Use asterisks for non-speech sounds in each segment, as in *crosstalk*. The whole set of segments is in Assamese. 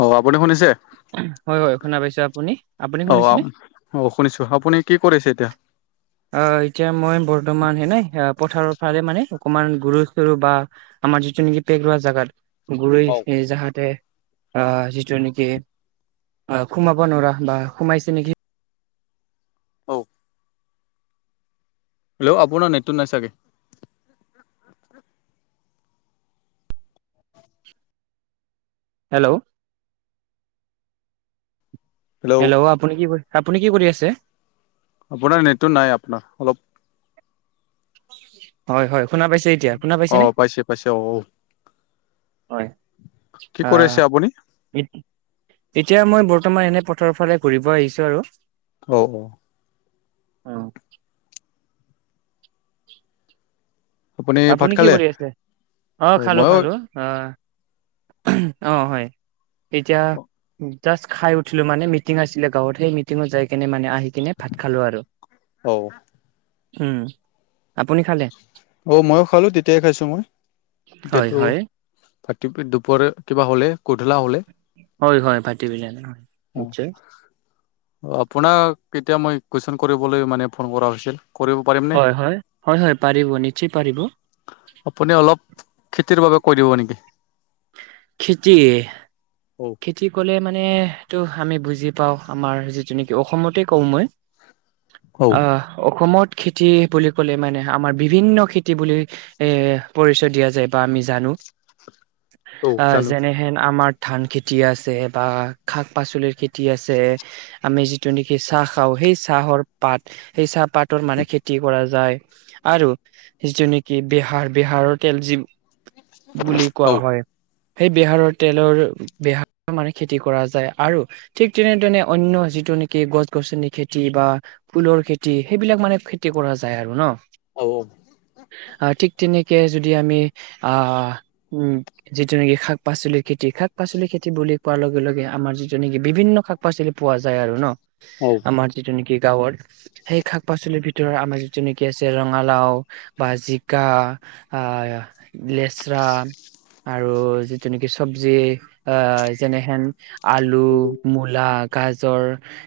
অ আপুনি শুনিছে? হয় হয় শুনা পাইছে আপুনি? আপুনি অ শুনিছেনে 'অ 'শুনিছো, আপুনি কি কৰিছে এতিয়া? অ এতিয়া মই বৰ্তমান হেনে, পথাৰৰ ফালে মানে অকমান গুৰু চৰু বা আমাৰ যিটো নেকি পেগৰুৱা জোগাত, গৰৈ অ যাহাতে। আ যিটো নেকি, আ সোমাব নোৱাৰা বা সোমাইছে নেকি। ঔ। হেল্ল'আপোনাৰ নেটটো নাই চাগে। হেল্ল'? হেল্ল' আপুনি কি কৰি, আপুনি কি কৰি আছে? আপোনাৰ নেটটো নাই, আপোনাৰ অলপ। হয়, হয়, শুনা পাইছে? এতিয়া শুনা পাইছে অ নে? পাইছে অ হয় কি আ কৰিছে আপুনি এতিয়া মই বৰ্তমান এনে পথাৰৰ ফালে ঘূৰিব আহিছো আৰু অও। উম। ভাত আপুনি কি খালে কৰি আছে? অ', খালোঁ খালোঁ। অ', অ', হয়, এতিয়া জাষ্ট খাই উঠিলো, মানে মিটিং আছিলে গাঁৱত, সেই মিটিঙত যাই কেনে মানে আহি কিনে ভাত খালোঁ আৰু, অ উম, আপুনি খালে? অ', ময়ো খালোঁ, তেতিয়াই খাইছোঁ মই, হয়, এতিয়াতো হয়, দুপৰ কিবা হ'লে, গধূলা হ'লে হয় হয়, *unintelligible* অ নিশ্চয়। আপোনাক এতিয়া মই কোৱেশ্যন কৰিবলৈ মানে ফোন কৰা হৈছিল, কৰিব পাৰিমনে হয় হয়, হয় হয় পাৰিব, নিশ্চয় পাৰিব। আপুনি অলপ খেতিৰ বাবে কৈ দিব নেকি? খেতি অ'। খেতি ক'লে মানেটো আমি বুজি পাওঁ, আমাৰ যিটো নেকি অসমতেই কওঁ মই। অ আহ, অসমত খেতি বুলি ক'লে মানে, আমাৰ বিভিন্ন খেতি বুলি এ পৰিচয় দিয়া যায় বা আমি জানো। অ', যেনেহেন আমাৰ ধান খে তি আছে বা শাক পাচলিৰ খেতি আছে। আমি যিটো নেকি চাহ খাওঁ, সেই চাহৰ পাত সেই চাহপাতৰ মানে খেতি কৰা যায়। আৰু যিটো নেকি বিহাৰ, বিহাৰৰ তেল যি বুলি অ কোৱা হয়, সেই বিহাৰৰ তেলৰ বেহা *unintelligible* মানে খেতি কৰা যায় আৰু ঠিক তেনেদৰে, অন্য যিটো নেকি গছ গছনি খেতি বা ফুলৰ খেতি, সেইবিলাক মানে খেতি কৰা যায় আৰু ন। অ'। আ, ঠিক তেনেকে যদি আমি আ উম, যিটো নেকি শাক পাচলিৰ খেতি, শাক পাচলি খেতি বুলি কোৱাৰ লগে লগে, আমাৰ যিটো নেকি বিভিন্ন শাক পাচলি পোৱা যায় আৰু ন। অ আমাৰ যিটো নেকি গাঁৱৰ সেই শাক পাচলিৰ ভিতৰত আমাৰ যিটো নেকি আছে, ৰঙালাও বা জিকা। *inaudible* লেচৰা আৰু যিটো নেকি চবজি, আ, যেনেহেন আলু, মূলা, গাজৰ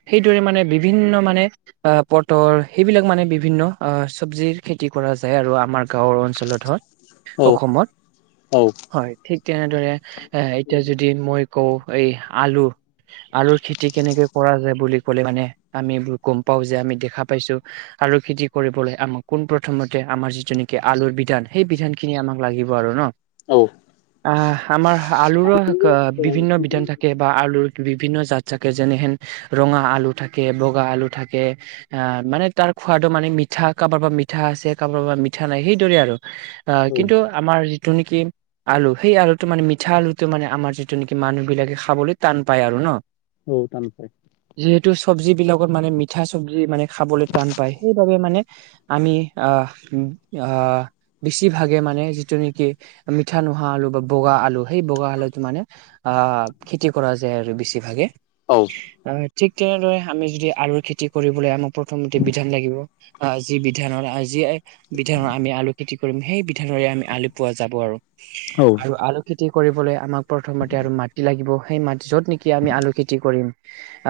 সেইদৰে মানে, বিভিন্ন মানে আ, পটল সেইবিলাক মানে বিভিন্ন আ চবজিৰ খেতি কৰা যায় আৰু আমাৰ গাঁওৰ অঞ্চলত ধৰ। অসমত, হয়, ঠিক তেনেদৰে এই এতিয়া যদি মই কওঁ, এই আলু আলুৰ খেতি কেনেকে কৰা যায় বুলি ক'লে, মানে আমি এইবোৰ গম পাওঁ, যে আমি দেখা পাইছোঁ। আলুৰ খেতি কৰিবলৈ, আমাক পোন প্ৰথমতে আমাৰ যিটো নেকি আলুৰ বিধান, সেই বিধান খিনি আমাক লাগিব আৰু ন। অ'। আহ, আমাৰ আলুৰো বিভিন্ন বিধান থাকে, বা আলুৰ বিভিন্ন জাত থাকে, যেনেহেন ৰঙা আলু থাকে, বগা আলু থাকে। আহ, মানে তাৰ খোৱাটো মানে মিঠা, কাৰোবাৰ পৰা মিঠা আছে, কাৰোবো পৰা মিঠা নাই, সেইদৰে আৰু। আ, কিন্তু আমাৰ যিটো নেকি আলু, সেই আলুটো মানে মিঠা আলুটো মানে আমাৰ যিটো নেকি মানুহ বিলাকে খাবলৈ টান পায় আৰু ন। উম, টান পায়। যিহেতু চব্জি বিলাকত মানে মিঠা চব্জি মানে খাবলৈ টান পায়, সেইবাবে মানে আমি আঁহ উম আঁহ বেছিভাগে মানে যিটো নেকি মিঠা নোহোৱা আলু বা বগা আলু সেই বগা আলু টো, মানে আঁ খেতি কৰা যায় আৰু বেছিভাগে। অও অঁ, ‌ ঠিক তেনেদৰে আমি যদি আলুৰ খেতি কৰিবলৈ আমাক প্ৰথমতে বিধান লাগিব। আঁহ যি বিধানৰ আজি এই বিধানৰ আমি আলু খেতি কৰিম, সেই বিধানৰে আমি আলু পোৱা যাব আৰু। আৰু আলু খেতি কৰিবলৈ আমাক প্ৰথমতে আৰু মাটি লাগিব, ‌ সেই মা য'ত নেকি আমি আলু খেতি কৰিম,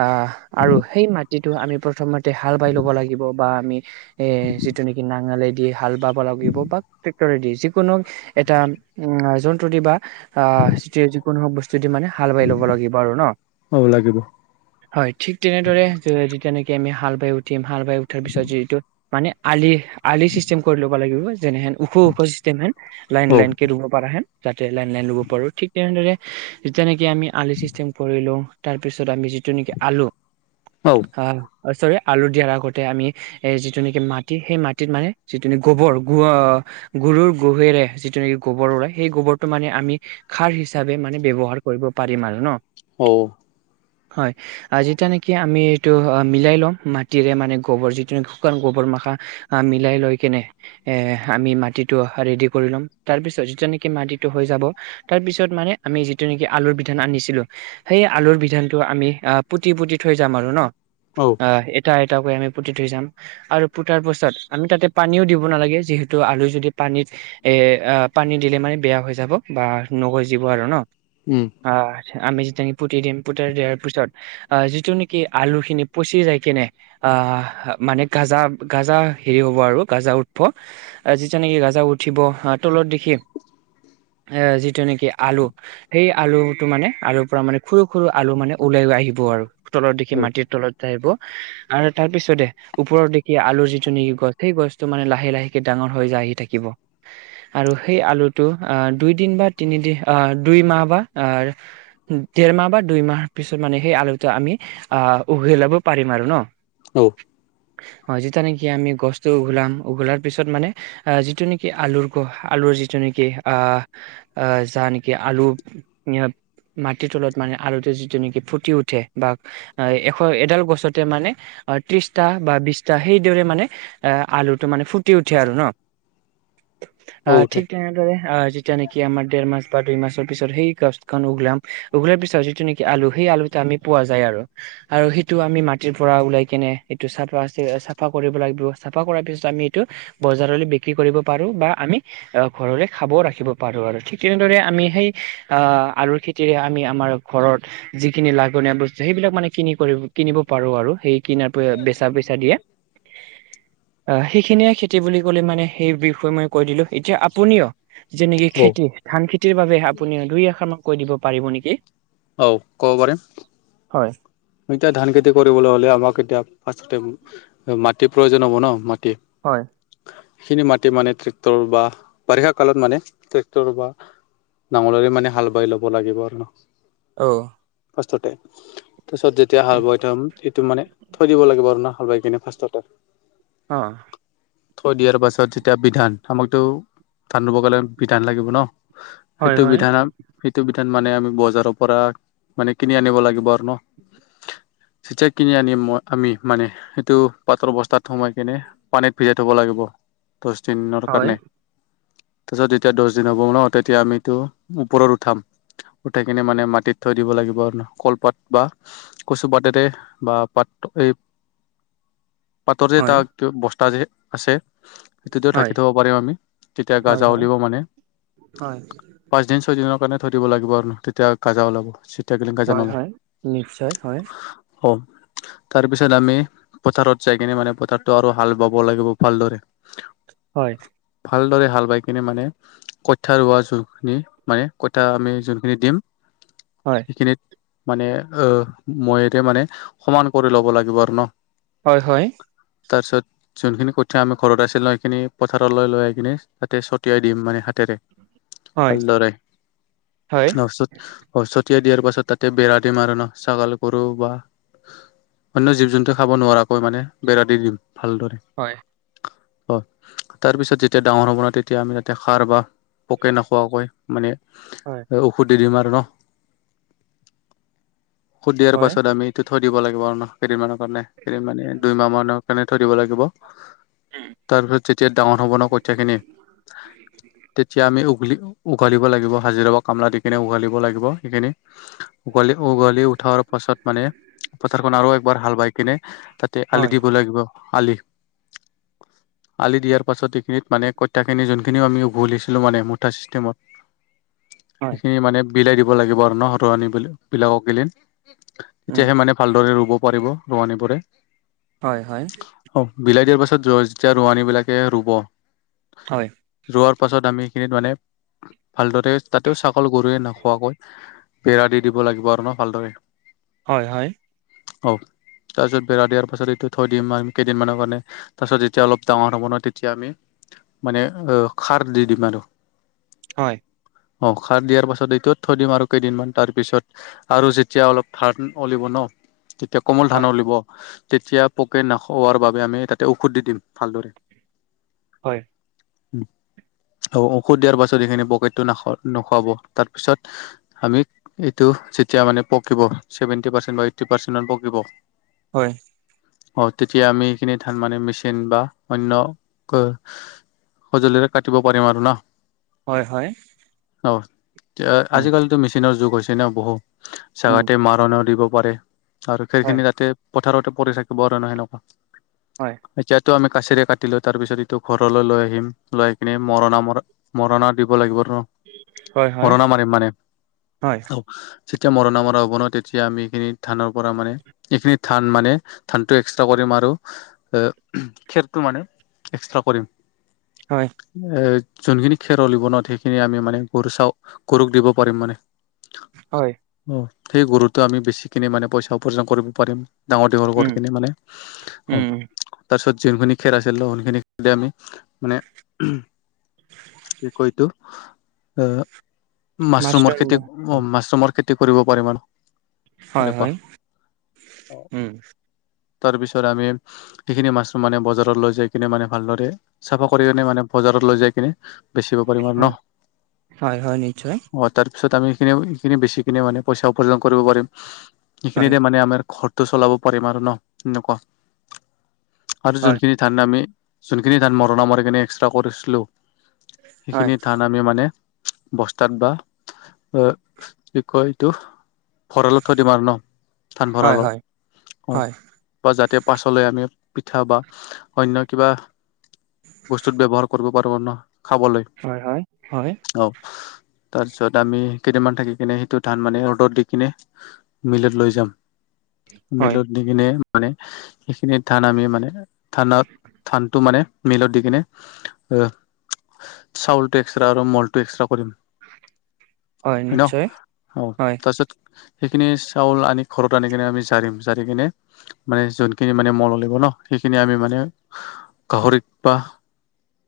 আঁহ, আৰু সেই মাটিটো আমি প্ৰথম তে হাল বাই ল'ব লাগিব, বা আমি এ যিটো নেকি নাঙলে দি হাল বাব লাগিব বা দি যিকোনো এটা জন্তু দি বা আঁ যে যিকোনো বস্তু দি মানে হাল বাই ল'ব লাগিব আৰু ন। অঁ লাগিব। হয় ঠিক তেনেদৰে তেনেকে আমি হাল বাই উঠিম হাল বাই উঠাৰ পিছত যিহটো মানে আলি আলি চিষ্টেম কৰি ল'ব লাগিব, যেনেহেন ওখ ওখ চিষ্টেম হেন। লাইন লাইনকে ৰুব‌ পৰা হেন যাতে লাইন লাইন ৰুব পাৰো ঠিক তেনেদৰে যিতিয়া নেকি আমি আলু ছিষ্টেম কৰি লওঁ তাৰপিছত আমি যিটো নেকি আলু *unintelligible* অঁ চৰি আলু দিয়াৰ আগতে আমি এ যিটো নেকি মাটি সেই মাটিত মানে যিটো নিকি গবৰ গ গৰুৰ গোহেৰে যিটো নেকি গোবৰ ওলায় সেই গোবৰটো মানে আমি খাৰ হিচাপে মানে ব্যৱহাৰ কৰিব পাৰিম আৰু ন। অও হয়। আঁহ যেতিয়া নেকি আমি এইটো মিলাই লম মাটিৰে মানে গোবৰ যিটো নেি শুকান গোবৰ মাখা। আঁহ মিলাই লৈ কেনে। এ আমি মাটিটো ৰেডি কৰি লম, তাৰ পিছত যিটো নেকি মাটিটো হৈ যাব। তাৰ পিছত মানে আমি যিটো নেকি আলুৰ বিধান আনিছিলোঁ। সেই আলুৰ বিধানটো আমি আঁ পুতি, পুতি থৈ যাম আৰু ন। অ অঁ এটা এটাকৈ আমি পুতি থৈ যাম। আৰু পোতাৰ পাছত আমি তাতে পানীও দিব নালাগে, যিহেতু আলু যদি পানীত এ পানী দিলে মানে বেয়া হৈ যাব, বা নগযিব আৰু ন। উম। আঁহ আমি যেতিয়া পুতি দিম পুতাই দিয়াৰ পিছত আঁহ যিটো নেকি আলু খিনি পচি যায় কেনে আঁহ মানে গাজা গাজা হেৰি হ'ব আৰু গাজা উঠবো। আঁহ যিটো নেকি গাজা উঠিব আঁহ তলত দেখি, এ যি তেনেকি আলু সেই আলুটো মানে আলুৰ পৰা মানে সৰু সৰু আলু মানে ওলাই আহিব আৰু। তলত দেখি মাটিৰ তলত আহিব আৰু তাৰ পিছতে ওপৰত দেখি আলুৰ যিটো নেকি গছ সেই গছটো মানে লাহে লাহেকে ডাঙৰ হৈ যাই আহি থাকিব। আৰু সেই আলুটো আঁহ দুইদিন বা তিনিদিন আঁহ দুই মাহ বা আঁ দেৰ মাহ বা দুইমাহ পিছত মানে সেই আলুটো আমি আহ, উঘলাব পাৰিম আৰু ন! অ'। হয়, যিটো নেকি আমি গছতটো উঘলাম, উঘলাৰ পিছত মানে যিটো নেকি আলুৰ ক আলুৰ যিটো নেকি আহ যা নেকি, আলু মাটিৰ তলত মানে আলুটো যিটো নেকি ফুটি উঠে বা এশ এডাল গছতে মানে- ত্ৰিশটা বা বিশটা, সেইদৰে মানে এ, আলুটো মানে ফুটি উঠে আৰু ন। *inaudible* অ, ঔ তে ঠিক তেনেদৰে, যেতিয়া নেকি কি আমাৰ দেৰ মাস বা দুই মাসৰ পিছত সেই গছখন উঘলাম, উঘলাৰ পিছত যিটো নেকি আলু, সেই আলুটো আমি পোৱা যায় আৰু। আৰু সেইটো আমি মাটিৰ পৰা ওলাই কেনে এইটো চাফা-চাফা কৰিব লাগিব, চাফা কৰাৰ পিছত আমি এইটো বজাৰলৈ বিক্ৰী কৰিব পাৰো বা আমি ঘৰলৈ খাবও ৰাখিব পাৰো আৰু ঠিক তেনেদৰে, আমি সেই আহ, আলুৰ খেতিৰে আমি আমাৰ ঘৰত যিখিনি লাঘনীয়া বস্তু, সেইবিলাক মানে কিনি-কিনিব পাৰো আৰু সেই কিনাৰ প বেচা পইচা দিয়ে। অ, সেইখিনিয়ে খেতি বুলি ক'লে মানে সেই বিষয়ে মই কৈ দিলো, এতিয়া আপুনিও যেনেকে ঔ খেতি ধান খেতিৰ বাবে আপুনি দুই-এশাৰ মান কৈ দিব পাৰিব নেকি? অ, ক'ব পাৰিম। হয় এতিয়া ধান খেতি কৰিবলৈ হ'লে আমাক এতিয়া ফ্ৰাষ্টতে মাটিৰ প্ৰয়োজন হ'ব ন, মাটি। হয়। সেই খিনি মাটি মানে ট্ৰেক্টৰ বা বাৰিষা কালত মানে ট্ৰেক্টৰ বা নাঙলেৰে মানে হাল বাই ল'ব লাগিব আৰু ন! অঁ। ফাৰ্ষ্টতে তাৰপিছত যেতিয়া হাল উম, বাই থম সেইটো মানে থৈ দিব লাগে না আৰু না হাল বাই কিনে ফাৰ্ষ্টতে। অ। থৈ দিয়াৰ পাছত যেতিয়া বিধান, আমাকতো ধান ৰুব গ'লে বিধান লাগিব ন, হয় সেইটো হয় বিধান, সেইটো বিধান মানে আমি বজাৰত পৰা মানে কিনি আনিব লাগিব আৰু ন। যেতিয়া কিনি আনিম মই, আমি মানে সেইটো পাতৰ বস্তাত সোমাই কেনে পানীত ভিজাই থ'ব লাগিব, দহ দিনৰ হয় কাৰণে। তাৰপিছত যেতিয়া দহ দিন হ'ব ন, তেতিয়া আমি এইটো ওপৰত উঠাম। উঠাই কিনে মানে মাটিত থৈ দিব লাগিব, কলপাত বা কচু পাতেৰে বা পাত এই পাতৰ যে হয় তাত বস্তা যে আছে সেইটোতে ঢাকি হয় থব পাৰিম আমি, তেতিয়া হয় গাজা হয় উলিয়াব মানে। হয় পাঁচদিন-ছয় দিনৰ কাৰণে থৈ দিব লাগিব আৰু তেতিয়া গাজা ওলাব। চিতাগিলি গাজা হয়, নোলায় হয়, নিশ্চয় হয়। অ। তাৰ পিছত আমি পথাৰত যাই কিনে মানে পথাৰটো আৰু হাল বাব লাগিব ভালদৰে। হয়। ভালদৰে হাল বাই কিনে মানে কঠিয়া ৰোৱা যোনখিনি, মানে কঠীয়া আমি যোনখিনি দিম। হয়। খিনিত মানে আহ, মই এতিয়া মানে সমান কৰি ল'ব লাগিব আৰু ন। হয় হয়। তাৰপিছত যোনখিনি কঠিয়া আমি ঘৰত আছিল নহয়, সেইখিনি পথাৰলৈ লৈ আহি কিনে, তাতে ছটিয়াই দিম মানে হাতেদি। হয় ভালদৰে, হয় তাৰপিছত অ', ছতিয়াই দিয়াৰ পাছত, তাতে বেৰা দিম আৰু ন, ছাগল গৰু বা অন্য জীৱ জন্তু খাব নোৱাৰাকৈ মানে, বেৰা দি দিম ভালদৰে। হয়। হয়, তাৰ পিছত যেতিয়া ডাঙৰ হ'ব ন, তেতিয়া আমি ইয়াতে সাৰ বা পোকে নোখোৱাকৈ মানে হয়। ঔষধ দি দিম আৰু ন, ঔষধ দিয়াৰ হয় হয় পাছত আমি টো থৈ দিব লাগিব আৰু ন, কেইদিনমানৰ কাৰণে, কেইদিন মানে দুইমাহমানৰ কাৰণে থৈ দিব লাগিব। উম, তাৰপিছত যেতিয়া ডাঙৰ হ'ব ন কঠীয়াখিনি, তেতিয়া আমি বুলি উঘালিব লাগিব, হাজিৰা বা কামলা দি কিনে উঘালিব লাগিব সেইখিনি। উঘালি, উঘালি উঠাৰ পাছত মানে, পথাৰখন আৰু একবাৰ হাল বাই কিনে তাতেই আলি হয় দিব লাগিব, আলি। আলি দিয়াৰ পাছত এইখিনিত মানে কঠিয়াখিনি যোনখিনি আমি উঘলিছিলোঁ মানে, মুঠা ছিষ্টেমত। হয় সেইখিনি মানে বিলাই দিব লাগিব আৰু ন, তাহঁতক আনি *unintelligible* উম তেতিয়াহে মানে ভালদৰে ৰুব পাৰিব, ৰোৱনিবোৰে। হয় হয়। অ', বিলাই দিয়াৰ পাছত যেতিয়া ৰোৱানী বিলাকে ৰুব হয়। যোৱাৰ পাছত আমি সিখিনিত মানে, ভালদৰে তাতেও ছাগল গৰুৱে নোখোৱাকৈ বেৰা দি দিব লাগিব আৰু ন ভালদৰে। হয় হয়। অহ, তাৰপিছত বেৰা দিয়াৰ পাছত এইটো থৈ দিম আৰু কেইদিনমানৰ কাৰণে। তাৰপাছত যেতিয়া অলপ ডাঙৰ হ' ব নহয়, তেতিয়া আমি মানে সাৰ দি দিম আৰু। হয়। অ', সাৰ দিয়াৰ পাছত এইটোত থৈ দিম আৰু কেইদিনমান, তাৰ পিছত আৰু যেতিয়া অলপ ধান ওলিব ন, তেতিয়া কোমল ধান ওলিব। তেতিয়া পোকে নাখোৱাৰ বাবে, আমি তাতে ঔষধ দি দিম ভালদৰে। হয়। ঔষধ দিয়াৰ পাছত, এইখিনি পোকেটো নাখ নোখুৱাব, তাৰ পিছত আমি এইটো যেতিয়া মানে পকিব, চেভেণ্টি পাৰ্চেণ্ট বা এইটটি পাৰ্চেট মান পকিব হয়। অ', তেতিয়া আমি এইখিনি ধান মানে মেচিন বা অন্য সঁজুলিৰে কাটিব পাৰিম আৰু ন। হয় হয়। অ', উম আজিকালিতো মেচিনৰ যুগ হৈছে ন বহু। উম জেগাতেই মাৰণাও দিব পাৰে আৰু হয় খেৰখিনি তাতে পথাৰতেই পৰি থাকিব আৰু ন সেনেকুৱা, হয় এতিয়া ইটো আমি কাচিৰে কাটিলো, তাৰ পিছত ইটো ঘৰলৈ লৈ আহিম, লৈ আহি কিনি মৰণা মৰা মৰণা দিব লাগিব আৰু *inaudible* হয় মৰনা মাৰিম মানে। হয় যেতিয়া মৰণা মৰা হ'ব ন, তেতিয়া আমি এইখিনি ধানৰ পৰা মানে, এইখিনি ধান মানে ধানটো এক্সট্ৰা কৰিম আৰু খেৰটো মানে এক্সট্ৰা কৰিম। হয়। এ, যোনখিনি খেৰ ওলাব না, সেইখিনি আমি মানে গৰু চাও, গৰুক দিব পাৰিম মানে। হয়। অ', সেই গৰুতো আমি বেছি- কিনে মানে পইচা উপাৰ্জন কৰিব পাৰিম, ডাঙৰ-দীঘল উম, কৰি কিনে মানে। অ', উম, তাৰ পিছত যোনখিনি খেৰ আছিল, সোনখিনি খেৰ আমি মানে, কি কয় এইটো? এ, মাছৰুমৰ মাছৰুম খেতি অ', মাছৰুমৰ খেতি কৰিব পাৰিম আৰু। হয়, সেনেকুৱা, হয়, উম। তাৰপিছত আমি যিখিনি মাছৰুম মানে বজাৰত লৈ যাই কিনে, মানে ভালদৰে চাফা কৰি কিনে মানে বজাৰত লৈ যাই কিনে বেচিব পাৰিম আৰু হয়, ন। হয়, হয়, নিশ্চয়। অ', তাৰ পিছত আমি সখিনি, এইখিনি বেছিকিনে মানে পইচা উপাৰ্জন কৰিব পাৰিম। হয়, সেইখিনিৰে মানে আমাৰ ঘৰটো চলাব পাৰিম আৰু ন, এনেকুৱা আৰু হয়, যোনখিনি ধান আমি, যোন খিনি ধান মৰনা মাৰি কেনে এক্সষ্ট্ৰা কৰিছোলো, হয়, সিখিনি ধান আমি মানে বস্তাত বা এ কি কয় এইটো ভঁৰালত থৈ দিম আৰু ন, ধান হয়, হয়, ভঁৰালত। হয়, বা যাতে পাছলৈ আমি, পিঠা বা অন্য কিবা বস্তুত ব্যৱহাৰ কৰিব পাৰোঁ ন, খাবলৈ। হয়, হয়, হয়। অ', তাৰপিছত আমি কেই দিনমান থাকি কিনে, সেইটো ধান মানে ৰ'দত দি কিনে মিলত লৈ যাম, হয়, মিলত নি কিনে মানে সেইখিনিত ধান আমি মানে ধানত, ধানটো মানে মিলত দি কিনে, আহ চাউলটো এক্সষ্ট্ৰা আৰু মলটো এক্সষ্ট্ৰা কৰিম। হয়, হয় ন, নিশ্চয় অ, হয়, তাছত সেইখিনি চাউল আনি ঘৰত আনি কিনে আমি জাৰিম, জাৰি কিনে মানে যোনখিনি মানে মল লাগিব ন, সেইখিনি আমি মানে গাহৰিত বা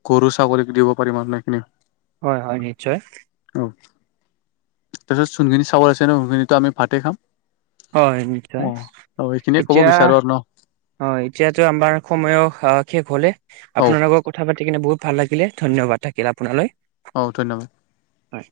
গৰু- ছাগলীক দিব পাৰিম না এইখিনি। হয়, হয়, নিশ্চয়। অ', তাৰপিছত চোনখিনি চাউল আছে ন, সেইখিনিতো আমি ভাতে খাম। হয়, নিশ্চয় অ', অ', সেইখিনিয়ে ক'ব এতিয়া বিচাৰো আৰু ন। হয়, এতিয়াতো আমাৰ সময়ও শেষ হ'লে, অ আপোনাৰ কথা পাতি কিনে বহুত ভাল লাগিলে, ধন্যবাদ থাকিল আপোনালৈ। অ', ধন্যবাদ। হয়।